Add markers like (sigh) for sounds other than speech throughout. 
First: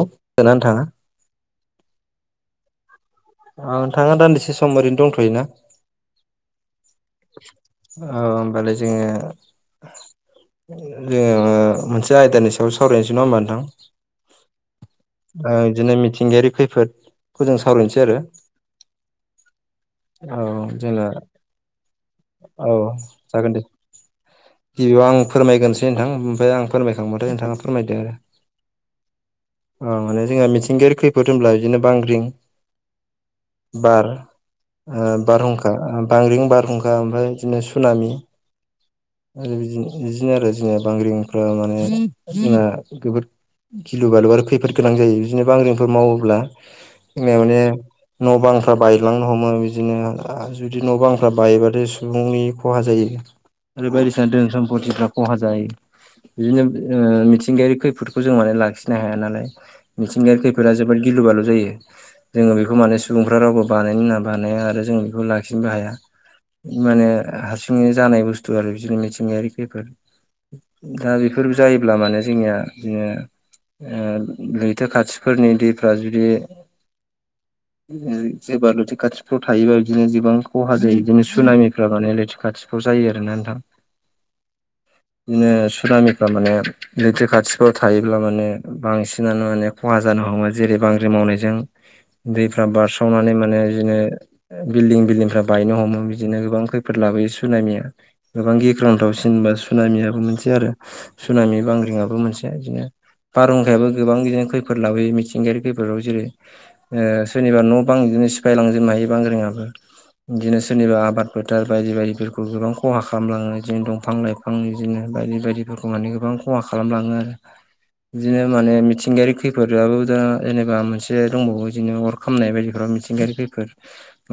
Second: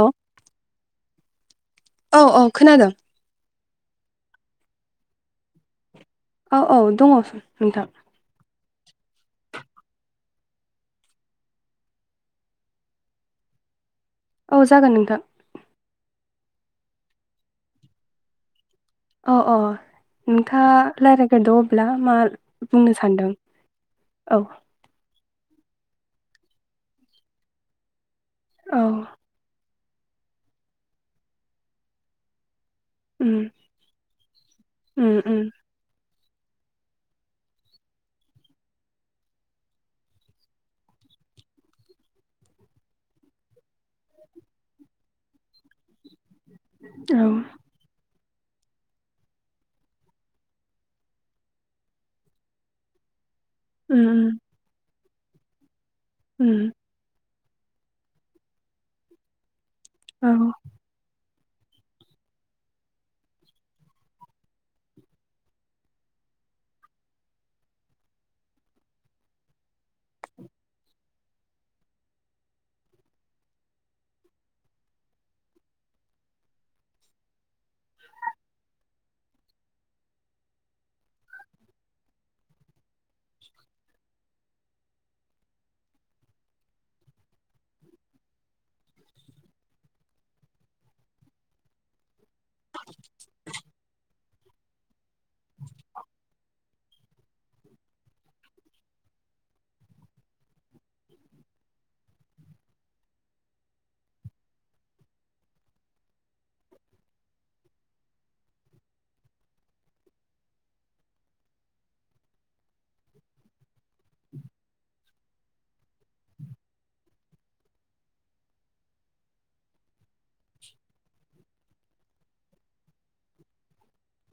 औ सोनानै थाङा औ - औ खोनादों। ओ नोंथाङा दान्दिसे सम ओरैनो दंथ'योना। औ - औ दङ नोंथां। औ होमबालाय जोङो जोङो मोनसे आयदानि सायाव सावरायनोसै नङा होमबा नोंथां। औ जागोन नोंथां। आ बिदिनो मिथिंगायारि खैफोदखौ जों सावरायनोसै आरो। अ' अ' औ नोंथाङा जोंना रायज्लायग्रोदो अब्ला मा औ बुंनो सानदों। जागोन दे औ। गिबियाव आं फोरमायगोरसै नोंथां ओमफ्राय आं फोरमायखांबाथाय नोंथाङा फोरमायदों आरो। औ। अ' माने जोंहा मिथिंगायारि खैफोद होनब्ला बिदिनो बांग्रिं। उम बार, ओ उम उम बारहुंखा खा बांग्रिं बारहुंखा ओमफ्राय बिदिनो सुनामि आरो बिदि बिदिनो आरो जोंनि बांग्रिंफ्रा माने जोंना जोबोर गिलु बालु आरो खैफोद गोनां जायो बिदिनो बांग्रिंफोर मावोब्ला औ जोंनिया माने न', बांफ्रा बायलांनो हमो बिदिनो जुदि न' बांफ्रा बायोबाथाय' सुबुंनि खहा जायो। बे उम बायदिसिना दोन सम्पतिफ्रा खहा जायो उम बिदिनो जोङो मिथिंगायारि खैफोदखौ जों माने लाखिनो हाया नालाय औ मिथिंगायारि खैफोदा जोब बोद गिलु बालु जायो। जोङो बेखौ माने सुबुंफ्रा रावबो बानायनो होनना बानाया आरो जों बेखौ लाखिनोबो हाया। माने हारसिङैनो जानाय बुस्थु आरो बिदिनो मिथिंगायारि बेफोर। दा बेफोर जायोब्ला माने जोंनिया बिदिनो लैथो खाथिफोरनि दैफ्रा जुदि ओ जेब्ला लोथो खाथिफ्राव थायोबा बिदिनो गोबां खहा जायो बिदिनो सुनामिफ्रा माने लैथि खाथिफ्राव जायो ना नोंथां बिदिनो सुनामिफ्रा माने लैथो खाथिफ्राव थायोब्ला माने बांसिनानो माने खहा जानो हमो जेरै बांग्रि मावनायजों (inaudible) दैफ्रा बारस्रावनानै माने बिदिनो बिल्डिं बिल्डिंफ्रा बायनो हमो बिदिनो गोबां खैफद खैफोद लाबोयो सुनामिया गोबां गिख्रंथावसिनबा सुनामियाबो मोनसे आरो। सुनामि बांग्रिंआबो मोनसे बिदिनो। बारहुंखायाबो गोबां बिदिनो खैफद लाबोयो मिथिंगायारि खैफोदाव जेरै ओ सोरनिबा न' बां बिदिनो सिफायलांजोबनो हायो बांग्रिङाबो। दिनो सोरनिबा आबाद फोथार बायदि बायदिफोरखौ गोबां खहा खालामलाङो जे दंफां लाइफां बिदिनो बायदि बायदिफोरखौ माने गोबां खहा खालामलाङो आरो। बिदिनो माने मिथिंगायारि खैफोदाबो दा जेनेबा मोनसे दंबावो बिदिनो अर खामनाय बायदिफोरा मिथिंगायारि खैफोद।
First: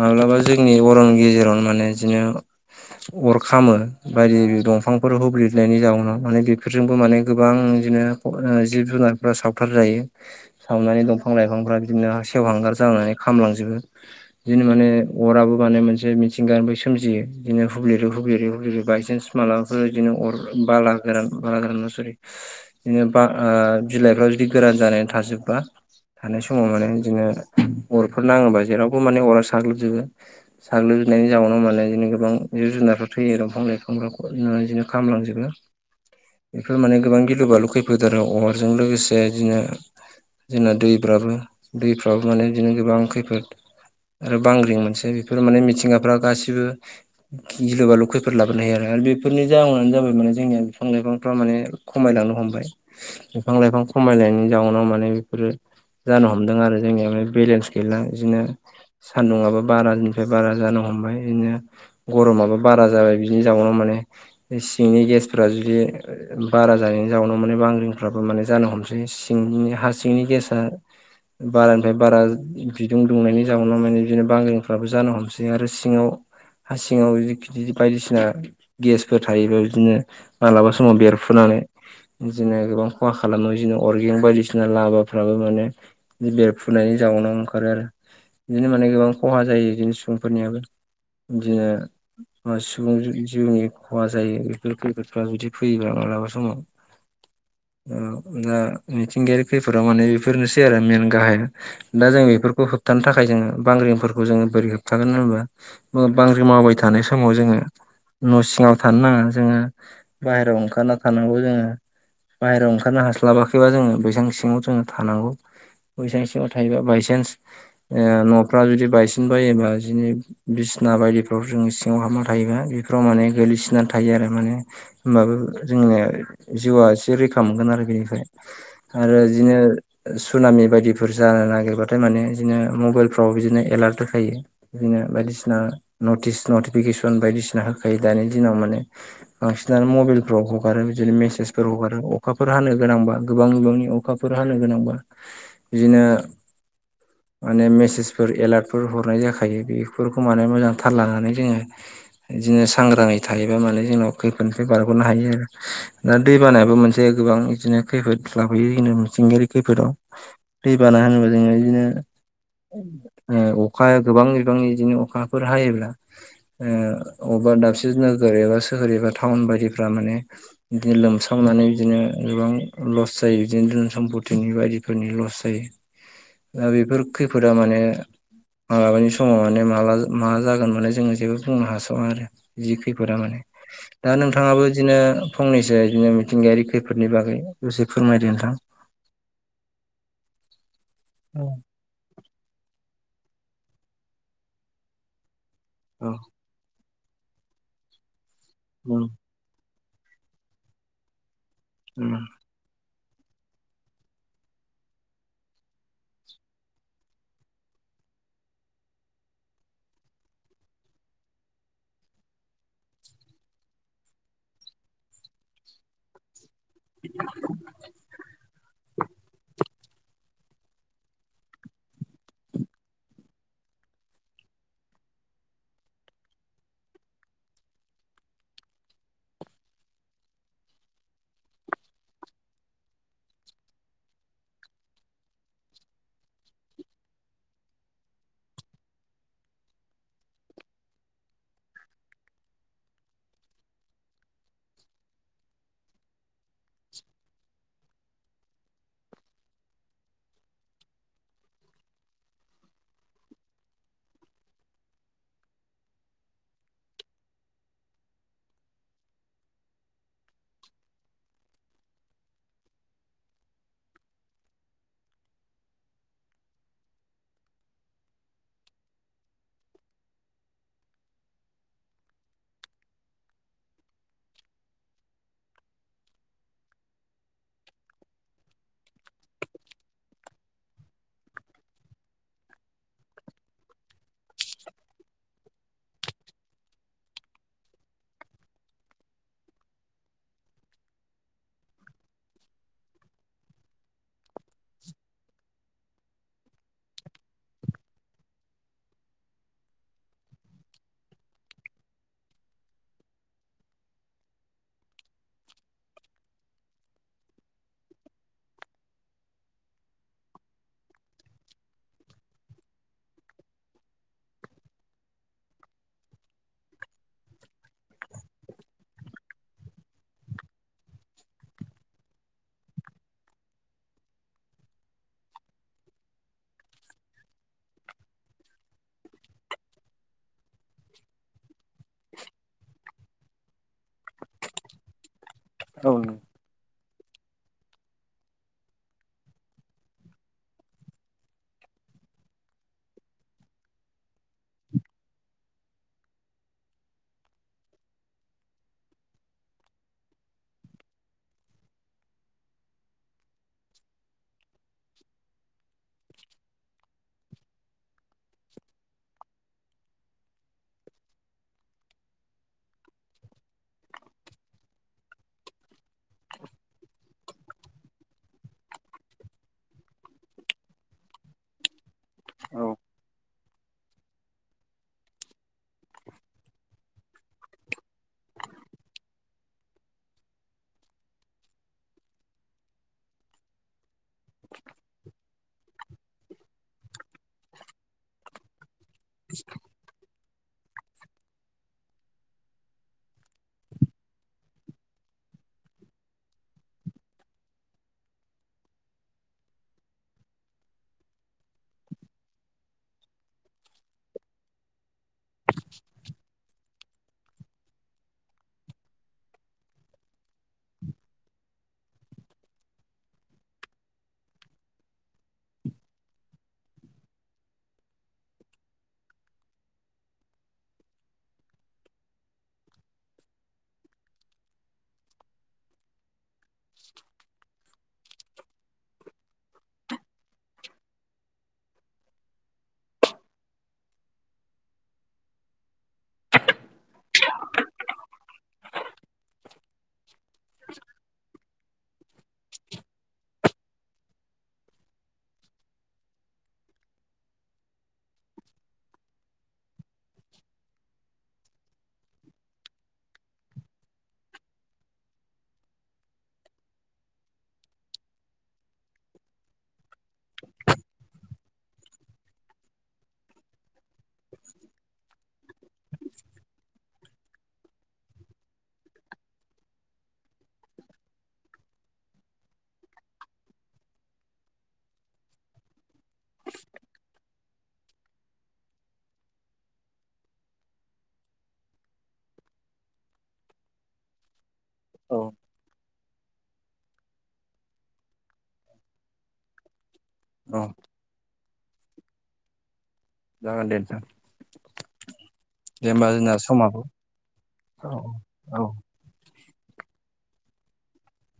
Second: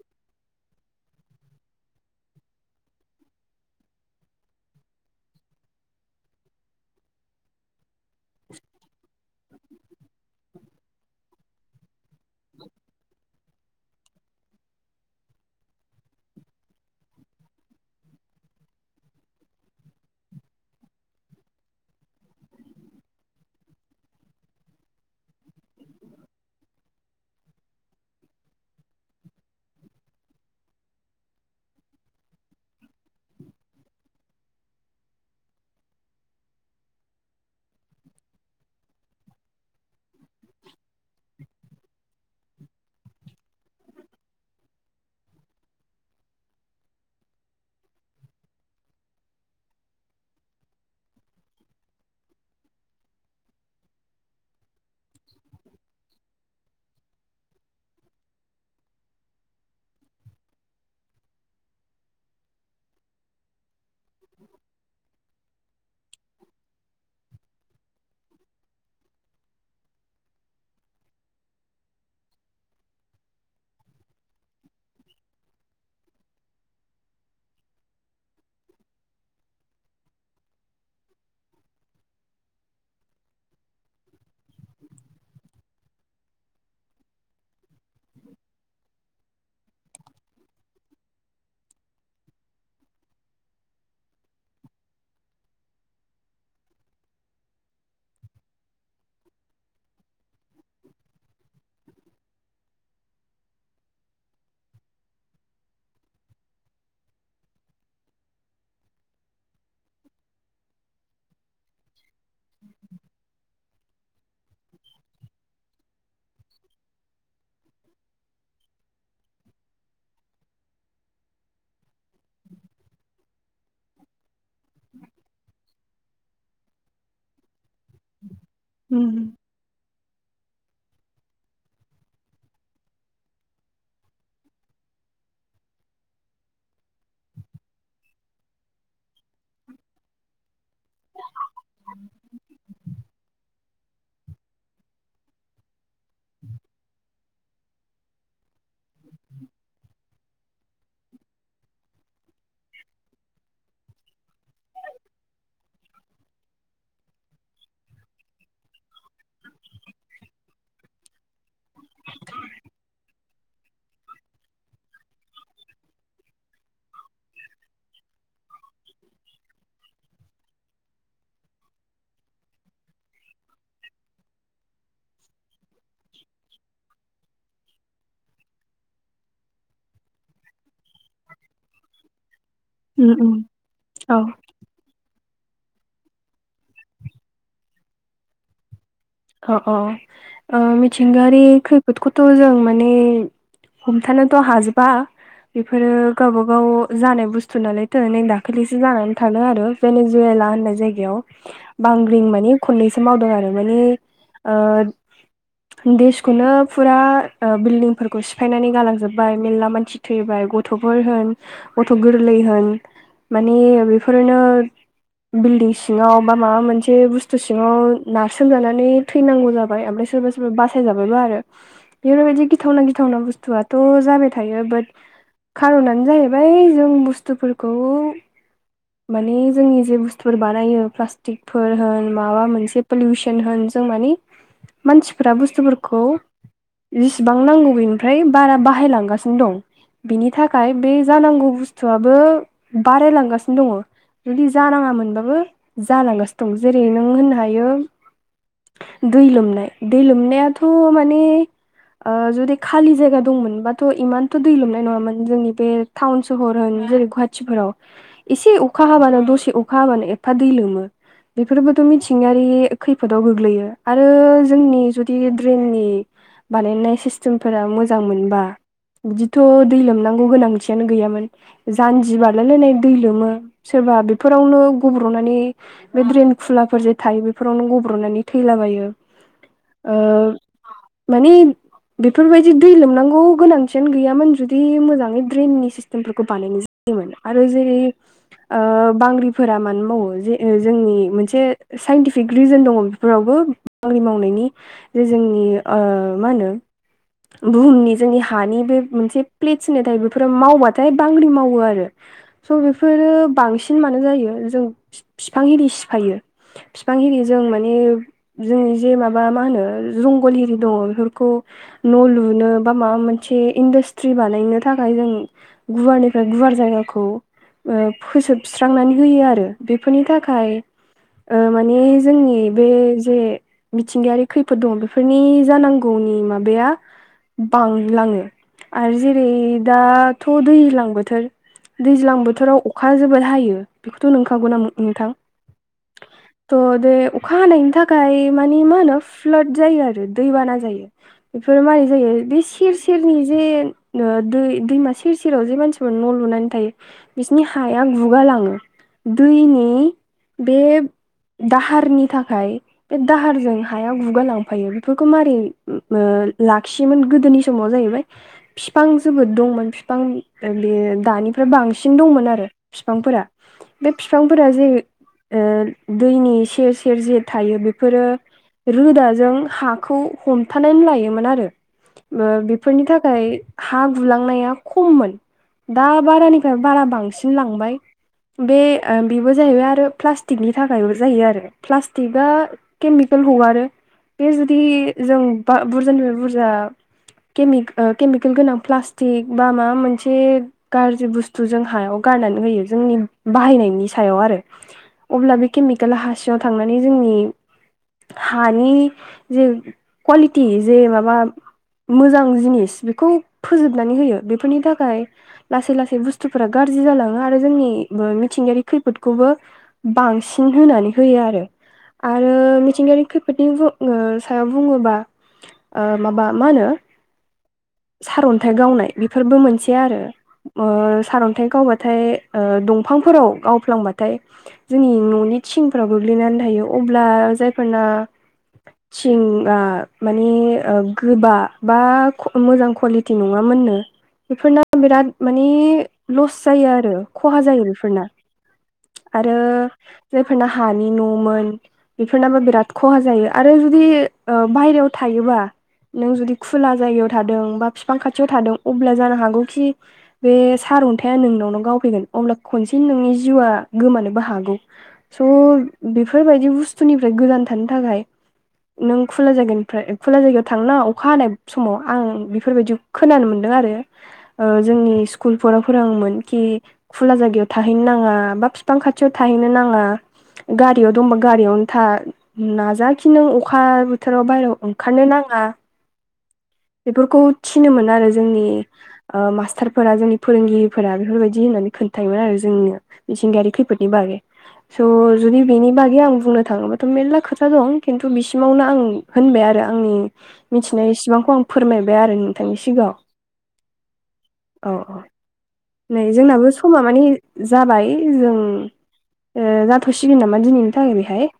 माब्लाबा जोंनि अरननि गेजेरावनो माने इदिनो अर खामो। बायदि इरि दंफांफोर हुब्लिदनायनि जाउनाव माने बेफोरजोंबो माने गोबां इदिनो ओ जिब जुनारफोरा सावथार जायो। सावनानै दंफां लाइफांफ्रा बिदिनो सेवहांगार जानानै खामलांजोबो। आइदिनो माने अराबो माने मोनसे मिथिंगानिफ्राय सोमजियो इदिनो हुब्लेरै हुब्लेरै हुब्लेरै बायसान्स मालाबाफोर इदिनो अर बाला गोरान बाला गोरान नङा सरि। इदिनो बा ओ बिलाइफोरा जुदि गोरान जानानै थाजोबबा थानाय समाव माने इदिनो अरफोर नाङोबा जेरावबो माने अरा साग्लोबजोबो। साग्लोबजोबनायनि जाउनाव माने इदिनो जदिनो गोबां जिब जुनारफ्रा थैयो दंफां लाइफांफ्रा खम इदिनो खामलांजोबो। फोर माने गोबां गिलु बालु खैफोदार आरो अरजों लोगोसे इदिनो जोंना दैफ्राबो दैफ्राबो माने इदिनो गोबां खैफोद ओ बांग्रिं मोनसे बेफोर माने मिथिंगाफ्रा गासिबो गिलु बालु खैफोद लाबोनो हायो आरो बेफोरनि जाउनानो जाबाय माने जोंनिया बिफां लाइफांफ्रा माने खमायलांनो हमबाय बिफां लाइफां खमायनायनि जाउनाव माने बिफोरो जानो हमदों आरो जोंनिया बेलेन्स गैला बिदिनो। सान्दुंङाबो बारानिफ्राय बारा जानो हमबाय इदिनो गरमाबो बारा जाबाय बिनि जाउनाव माने सिंनि गेसफोरा जुदि बारा जानायनि जाउनाव माने बांग्रिंफ्राबो माने जानो हमसै सिंनि हा सिंनि गेसा बारानिफ्राय बारा बिदुं दुंनायनि जाउनाव माने बिदिनो बांग्रिंफ्राबो जानो हमसै आरो सिङाव सिङाव जुदि खिथि बायदिसिना गेसफोर थायोब्लाा बिदिनो मालाबा समाव बेरफ्रुनानै बिदिनो गोबां खहा खालामो बिदिनो अर्गें बायदिसिना लाबाफ्राबो माने बि बेरफुनायनि जाउनाव ओंखारो आरो बिदिनो माने गोबां खहा जायो बिदिनो सुबुंफोरनियाबो। दिनो बा सुबुं जि-जिउनि खहा जायो बेफोर खैफोदफ्रा जुदि फैयोबा मालाबा समाव। (inaudible) औ दा मिथिंगायारि खैफोदाव माने बेफोरनोसै आरो मेन गाहाया। दा जों बेफोरखौ होबथानो थाखाय जोङो बांग्रिंफोरखौ जोङो बोरै होबथागोन होनोबा? अ बांग्रिं मावबाय थानाय समाव जोङो न' सिङाव थानो नाङा जोङो बाहेरायाव ओंखारना थानांगौ जोङो। बाहेरायाव ओंखारनो हास्लाबाखैबा जोङो बैसां सिङाव जोङो थानांगौ‌ बैसां सिङाव थायोबा बायसान्स ओ न'फ्रा जुदि बायसिन बायोबा बिनि बिसना बायदि फ्राव जों सिङाव हाबना थायोबा बेफोराव माने गोलैसिननानै थायो आरो माने होमबाबो जोंना जिउआ एसे रैखा मोनगोन आरो बेनिफ्राय उम आरो इदिनो ओ सुनामि बायदिफोर जानो नागिरबाथाय माने बिदिनो मबाइलफ्राव बिदिनो एलार्ट होखायो। बिदिनो बायदिसिना नटिस नटिफिकेसन बायदिसिना होखायो दानि दिनाव माने बांसिनानो मबाइलफोराव हगारो बिदिनो मेसेजफोर हगारो अखाफोर हानो गोनांबा गोबां बिबांनि अ खाफोर हानो गोनांबा बिदिनो माने मेसेसफोर एलार्ट फोर हरनाय जाखायो बेफोरखौ माने मोजां थार लानानै जोङो बिदिनो सांग्राङै थायोबा माने जोंनाव खैफोदनिफ्राय बारग'नो हायो आरो। दा दै बानायाबो मोनसे गोबां बिदिनो खैफोद लाबोयो जोंनो मिथिंगायारि खैफोदाव। दैबाना होनोबा जोङो बिदिनो ओ अखाया गोबां बिबांनि बिदिनो अखाफोर हायोब्ला ओ अबेबा दाबसे नोगोर एबा सोहोर एबा टाउन बायदिफ्रा माने बिदिनो लोमस्रावनानै बिदिनो गोबां लस जायो बिदिनो धोन सम्पतिनि बायदि फोरनि लस जायो। दा बेफोर खैफोदा माने मालाबानि समाव माने माला मा जागोन माने जोंनो जेबो बुंनो हासया आरो जि उम खैफोदा उम माने दा औ नोंथाङाबो बिदिनो फंनैसो बिदिनो मिथिंगायारि खैफोदनि बागै दसे फोरमायदो नोंथां। अ अ ओ मिथिंगारि औ खै खौथ' जों माने हमथानोथ' हाजोबा बेफोरो औ गावबा गाव जानाय बुस्थु नालायथो नै दाखालिसो जानानै थांदों आरो। नेजुवेला होननाय जायगायाव बांग्रिं माने खननैसो मावदों आरो माने ओ देसखौनो फुरा ओ बिल्दिंफोरखौ सिफायनानै गालांजोब्बाय मेरला मानसि थैबाय गथ'फोर होन गथ' गोरलै होन माने बेफोरनो बिल्डिं सिङाव बा माबा मोनसे बुस्थु सिङाव नारसोमजाना नै थैनांगौ जाबाय ओमफ्राय सोरबा सोरबा बासायजाबायबो आरो। बिदिनो बिदि गिथावना गिथावना बुस्थुआथ' जाबाय थायो बाट खार'नानो जाहैबाय जों बुस्थुफोरखौ माने जोंनि जे बुस्थुफोर बानायो प्लास्टिकफोर होन माबा मोनसे पलिउसन होन जों मानि मानसिफ्रा बुस्थुफोरखौ जेसिबां नांगौ बेनिफ्राय बारा बाहायलांगासिनो दं। बिनि थाखाय बे जानांगौ बुस्थुआबो बारायलांगासिनो दङ। जुदि जानाङामोनबाबो जालांगासिनो दं जेरै नों होननो हायो दै लोमनाय दै लोमनायाथ' माने ओ जुदि खालि जायगा दंमोनबाथ' इमानथ' दै लोमनाय नङामोन जोंनि बे टाउन सहर होन जेरै गुवाहाटिफोराव। एसे अखा हाबानो दसे अखा हाबानो एफा दै लोमो बेफोरबोथ' मिथिंगायारि खै खैफोदाव गोग्लैयो आरो जोंनि जुदि ड्रेननि बानायनाय सिस्टेमफोरा मोजां मोनबा बिदिथ' दै लोमनांगौ गोनांथियानो गैयामोन। जान्जि बारलायलायनाय दै लोमो सोरबा बेफोरावनो गब्र'नानै बे ड्रेन खुलाफोर जे थायो बेफोराव नों गब्र'नानै थैलाबायो ओ माने बेफोरबायदि दै लोमनांगौ गोनांथियानो गैयामोन जुदि मोजाङै ड्रेननि सिस्टेमफोरखौ बानायनाय आरो जेरै ओ बांग्रिफोरा मानो मावो जे जोंनि मोनसे साइनटिफिक रिजोन दङ बे फोरावबो बाग्रिं मावनायनि जे जोंनि मा होनो बुहुमनि जोंनि हानि बे मोनसे प्लेथिना थायो बेफोरो मावबाथाय बांग्रि मावो आरो। स' बिफोरो बांसिन मानो जायो जों बिफां एरि सिफायो। बिफांहिरि जों मा जोंजे माबा मा होनो जंगल एरि दङ बेफोरखौ न' लुनो बा माबा मोनसे इन्डास्ट्रि बानायनो थाखाय जों गुवारनिफ्राय गुवार जायगाखौ ओ फोसोबस्रांनानै होयो आरो बेफोरनि थाखाय ओ माने जोंनि बे जे मिथिंगायारि खैफोद दङ बेफोरनि जानांगौनि माबाया बांलाङो। आरो जेरै दाथ' दैज्लां बोथोर दैज्लां बोथोराव अखा जोबोद हायो। बेखौथ' नोंखागौ ना नोंथां? औ नो थ' बेे अखा हानायनि थाखाय मानि मा होनो फ्लाद जायो आरो दैबाना जायो। बेफोरो मारैय जायो बे सेर-सेरनि जे दै दैमा सेर-सेराव जे मानसि न' लुनानै थायो बिसोरनि हाया गुगालाङो। दैनि बे दाहारनि थाखाय बे दाहारजों हाया गुगा लांफायो। बेफोरखौ मारै ओ लाखियोमोन गोदोनि समाबो जाहैबाय फिफां जोबोद दंमोन फिफां बे दानिफ्राय बांसिन दंमोन आरो। फिफांफोरा बे फिफांफोरा जे ओ दैनि सेर सेर जे थायो बेफोरो रोदाजों हाखौ हमथानानै लायोमोन आरो। बेफोरनि थाखाय हा गुलांनाया खममोन दा बारानिफ्राय बारा बांसिन लांबाय। बे बेबो जाहैबाय आरो प्लास्टिकनि थाखायबो जायो आरो। प्लास्टिकआ केमिकेल हगारो बे जुदि जों बा बुरजानिफ्राय बुरजा किमिक ओ केमिकेल गोनां प्लास्टिक बा माबा मोनसे गाज्रि बुस्थु जों हायाव गारनानै होयो जोंनि बाहायनायनि सायाव आरो। अब्ला बे केमिकेेल हासिङाव थांनानै जोंनि हानि जे कवालिटि जे माबा मोजां जिनिस बेखौ फोजोबनानै होयो बेफोरनि थाखाय लासै-लासै बुस्थुफोरा गाज्रि जालाङो आरो जोंनि बे मिथिंगायारि खैफोदखौबो बांसिन होनानै होयो आरो। आरो मिथिंगायारि खैफोदनि बु ङो सायाव बुङोबा ओ माबा मा होनो, सारन्थाइ गावनाय बेफोरबो मोनसे आरो। ओ सारन्थाइ गावबाथाय ओ दंफांफोराव गावफ्लांबाथाय जोंनि न'नि थिंफोराव गोग्लैनानै थायो। अब्ला जायफोरना थिंआ माने गोबा बा मोजां कुवालिटि नङामोननो बेफोरना बिराद माने लस जायो आरो खहा जायो बेफोरना। आरो जाय फोरनो हानि न'मोन बेफोरनाबो बिराद खहा जायो। आरो जुदि बायेरायाव थायोबा नों जुदि खुला जायगायाव थादों, बा बिफां खाथियाव थादों अब्ला जानो हागौखि बे सारअन्थाइया नोंनावनाव गावफैगोन अब्ला खनसे नोंनि जिउआ गोमानोबो हागौ। स' बेफोरबायदि बुस्थुनिफ्राय गोदजान थानो थाखाय नों खुला जागोनिफ्राय खुला जायगायाव थांनाङा अखा हानाय समाव आं बेफोरबायदि खोनानो मोनदों आरो। ओ जोंनि सुक स्कुलफोराव फोरोङोमोन खि खुला जायगायाव थाहैनो नाङा बा बिफां खाथियाव थाहैनो नाङा। गारियाव दंबा गारियावनो था। नाजाखि नों अखा बोथोराव बाहेरायाव ओंखारनो नाङा‌ बेफोरखौ थिनो मोन आरो जोंनि ओ मास्टारफोरा जोंनि फोरोंगिरिफोरा बेफोरबायदि होननानै खोन्थायोमोन आरो जोंनो। मिथिंगायारि खैफोदनि बागै स' औ जुदि बेनि बागै आं बुंनो थाङोब्ला थ' मेरला खोथा दं खिन्थु बिसिमावनो आं होनबाय आरो आंनि औ मिथिनायसेबांखौ आं फोरमायबाय आरो नोंथांनि सिगाङाव‌। जागोन दे नोंथां दे नै होमबा जोंना जोंनाबो समाबो समा माने जाबाय औ जों औ ओ जाथ'सिगोन नामा दिनैनि थाखाय बेहाय?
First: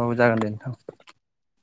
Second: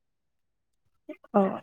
औ जागोन दे नोंथां औ